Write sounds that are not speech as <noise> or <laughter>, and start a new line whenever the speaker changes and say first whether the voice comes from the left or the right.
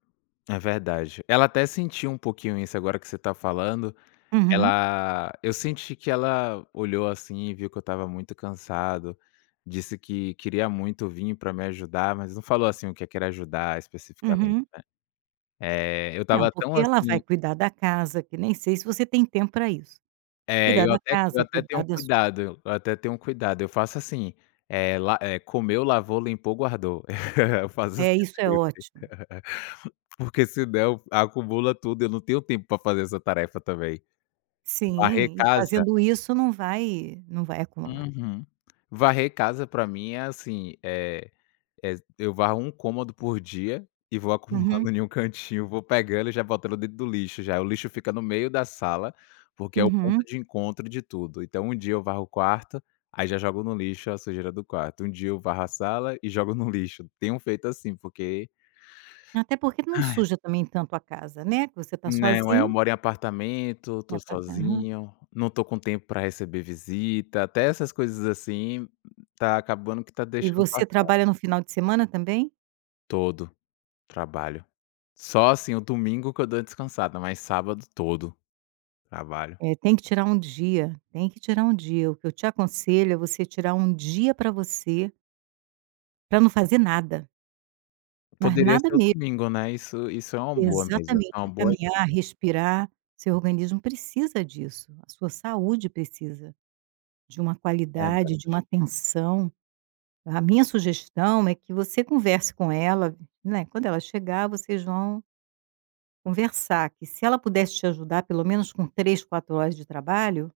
left: É verdade. Ela até sentiu um pouquinho isso, agora que você tá falando,
right: Uhum.
left: ela eu senti que ela olhou, assim, e viu que eu estava muito cansado, disse que queria muito vir pra me ajudar, mas não falou, assim, o que que era ajudar especificamente,
right: Uhum.
left: né. Eh, eu
right: Não,
left: tava tão,
right: porque ela vai
left: assim
right: cuidar da casa que nem sei se você tem tempo pra isso.
left: É,
right: Cuidar
left: eu
right: da
left: até eu
right: casa,
left: até tenho
right: cuidar
left: um
right: da su
left: cuidado, eu até tenho um cuidado, eu faço assim, eh, la eh, comeu, lavou, limpou, guardou. <laughs> Eu faço assim
right: É, isso é
left: sempre.
right: ótimo.
left: <laughs> Porque senão acumula tudo, eu não tenho tempo pra fazer essa tarefa também. Varrer
right: Sim. E
left: casa
right: fazendo isso não vai não vai acumular.
left: Uhum. Varrer casa pra mim é, assim, eh, ex eu varro um cômodo por dia e vou
right: Uhum.
left: acumulando em um cantinho, vou pegando e já botando dentro do lixo já. O lixo fica no meio da sala, porque é o ponto
right: Uhum.
left: de encontro de tudo. Então um dia eu varro o quarto, aí já jogo no lixo a sujeira do quarto, um dia eu varro a sala e jogo no lixo. Tenho feito assim, porque
right: Até porque não
left: Ai!
right: suja também tanto a casa, né, que você tá
left: Não, é, eu
right: sozinho.
left: moro em apartamento, tô
right: No apartamen
left: sozinho, não tô com tempo pra receber visita, até essas coisas, assim, tá acabando que tá
right: E
left: deixando
right: você
left: passar.
right: trabalha no final de semana também?
left: Todo, trabalho. Só, assim, o domingo que eu dou a descansada, mas sábado todo, trabalho.
right: É, tem que tirar um dia, tem que tirar um dia. O que eu te aconselho é você tirar um dia pra você pra não fazer nada. Mas
left: Poderia
right: nada
left: ser o
right: me
left: domingo, né. Isso isso é uma boa mesmo, foi uma
right: Exatamente. É
left: boa
right: caminhar,
left: dica.
right: respirar, seu organismo precisa disso, a sua saúde precisa de uma qualidade, de
left: Verdade.
right: uma atenção. A minha sugestão é que você converse com ela, né, quando ela chegar vocês vão conversar, que se ela pudesse te ajudar pelo menos com 3, 4 horas de trabalho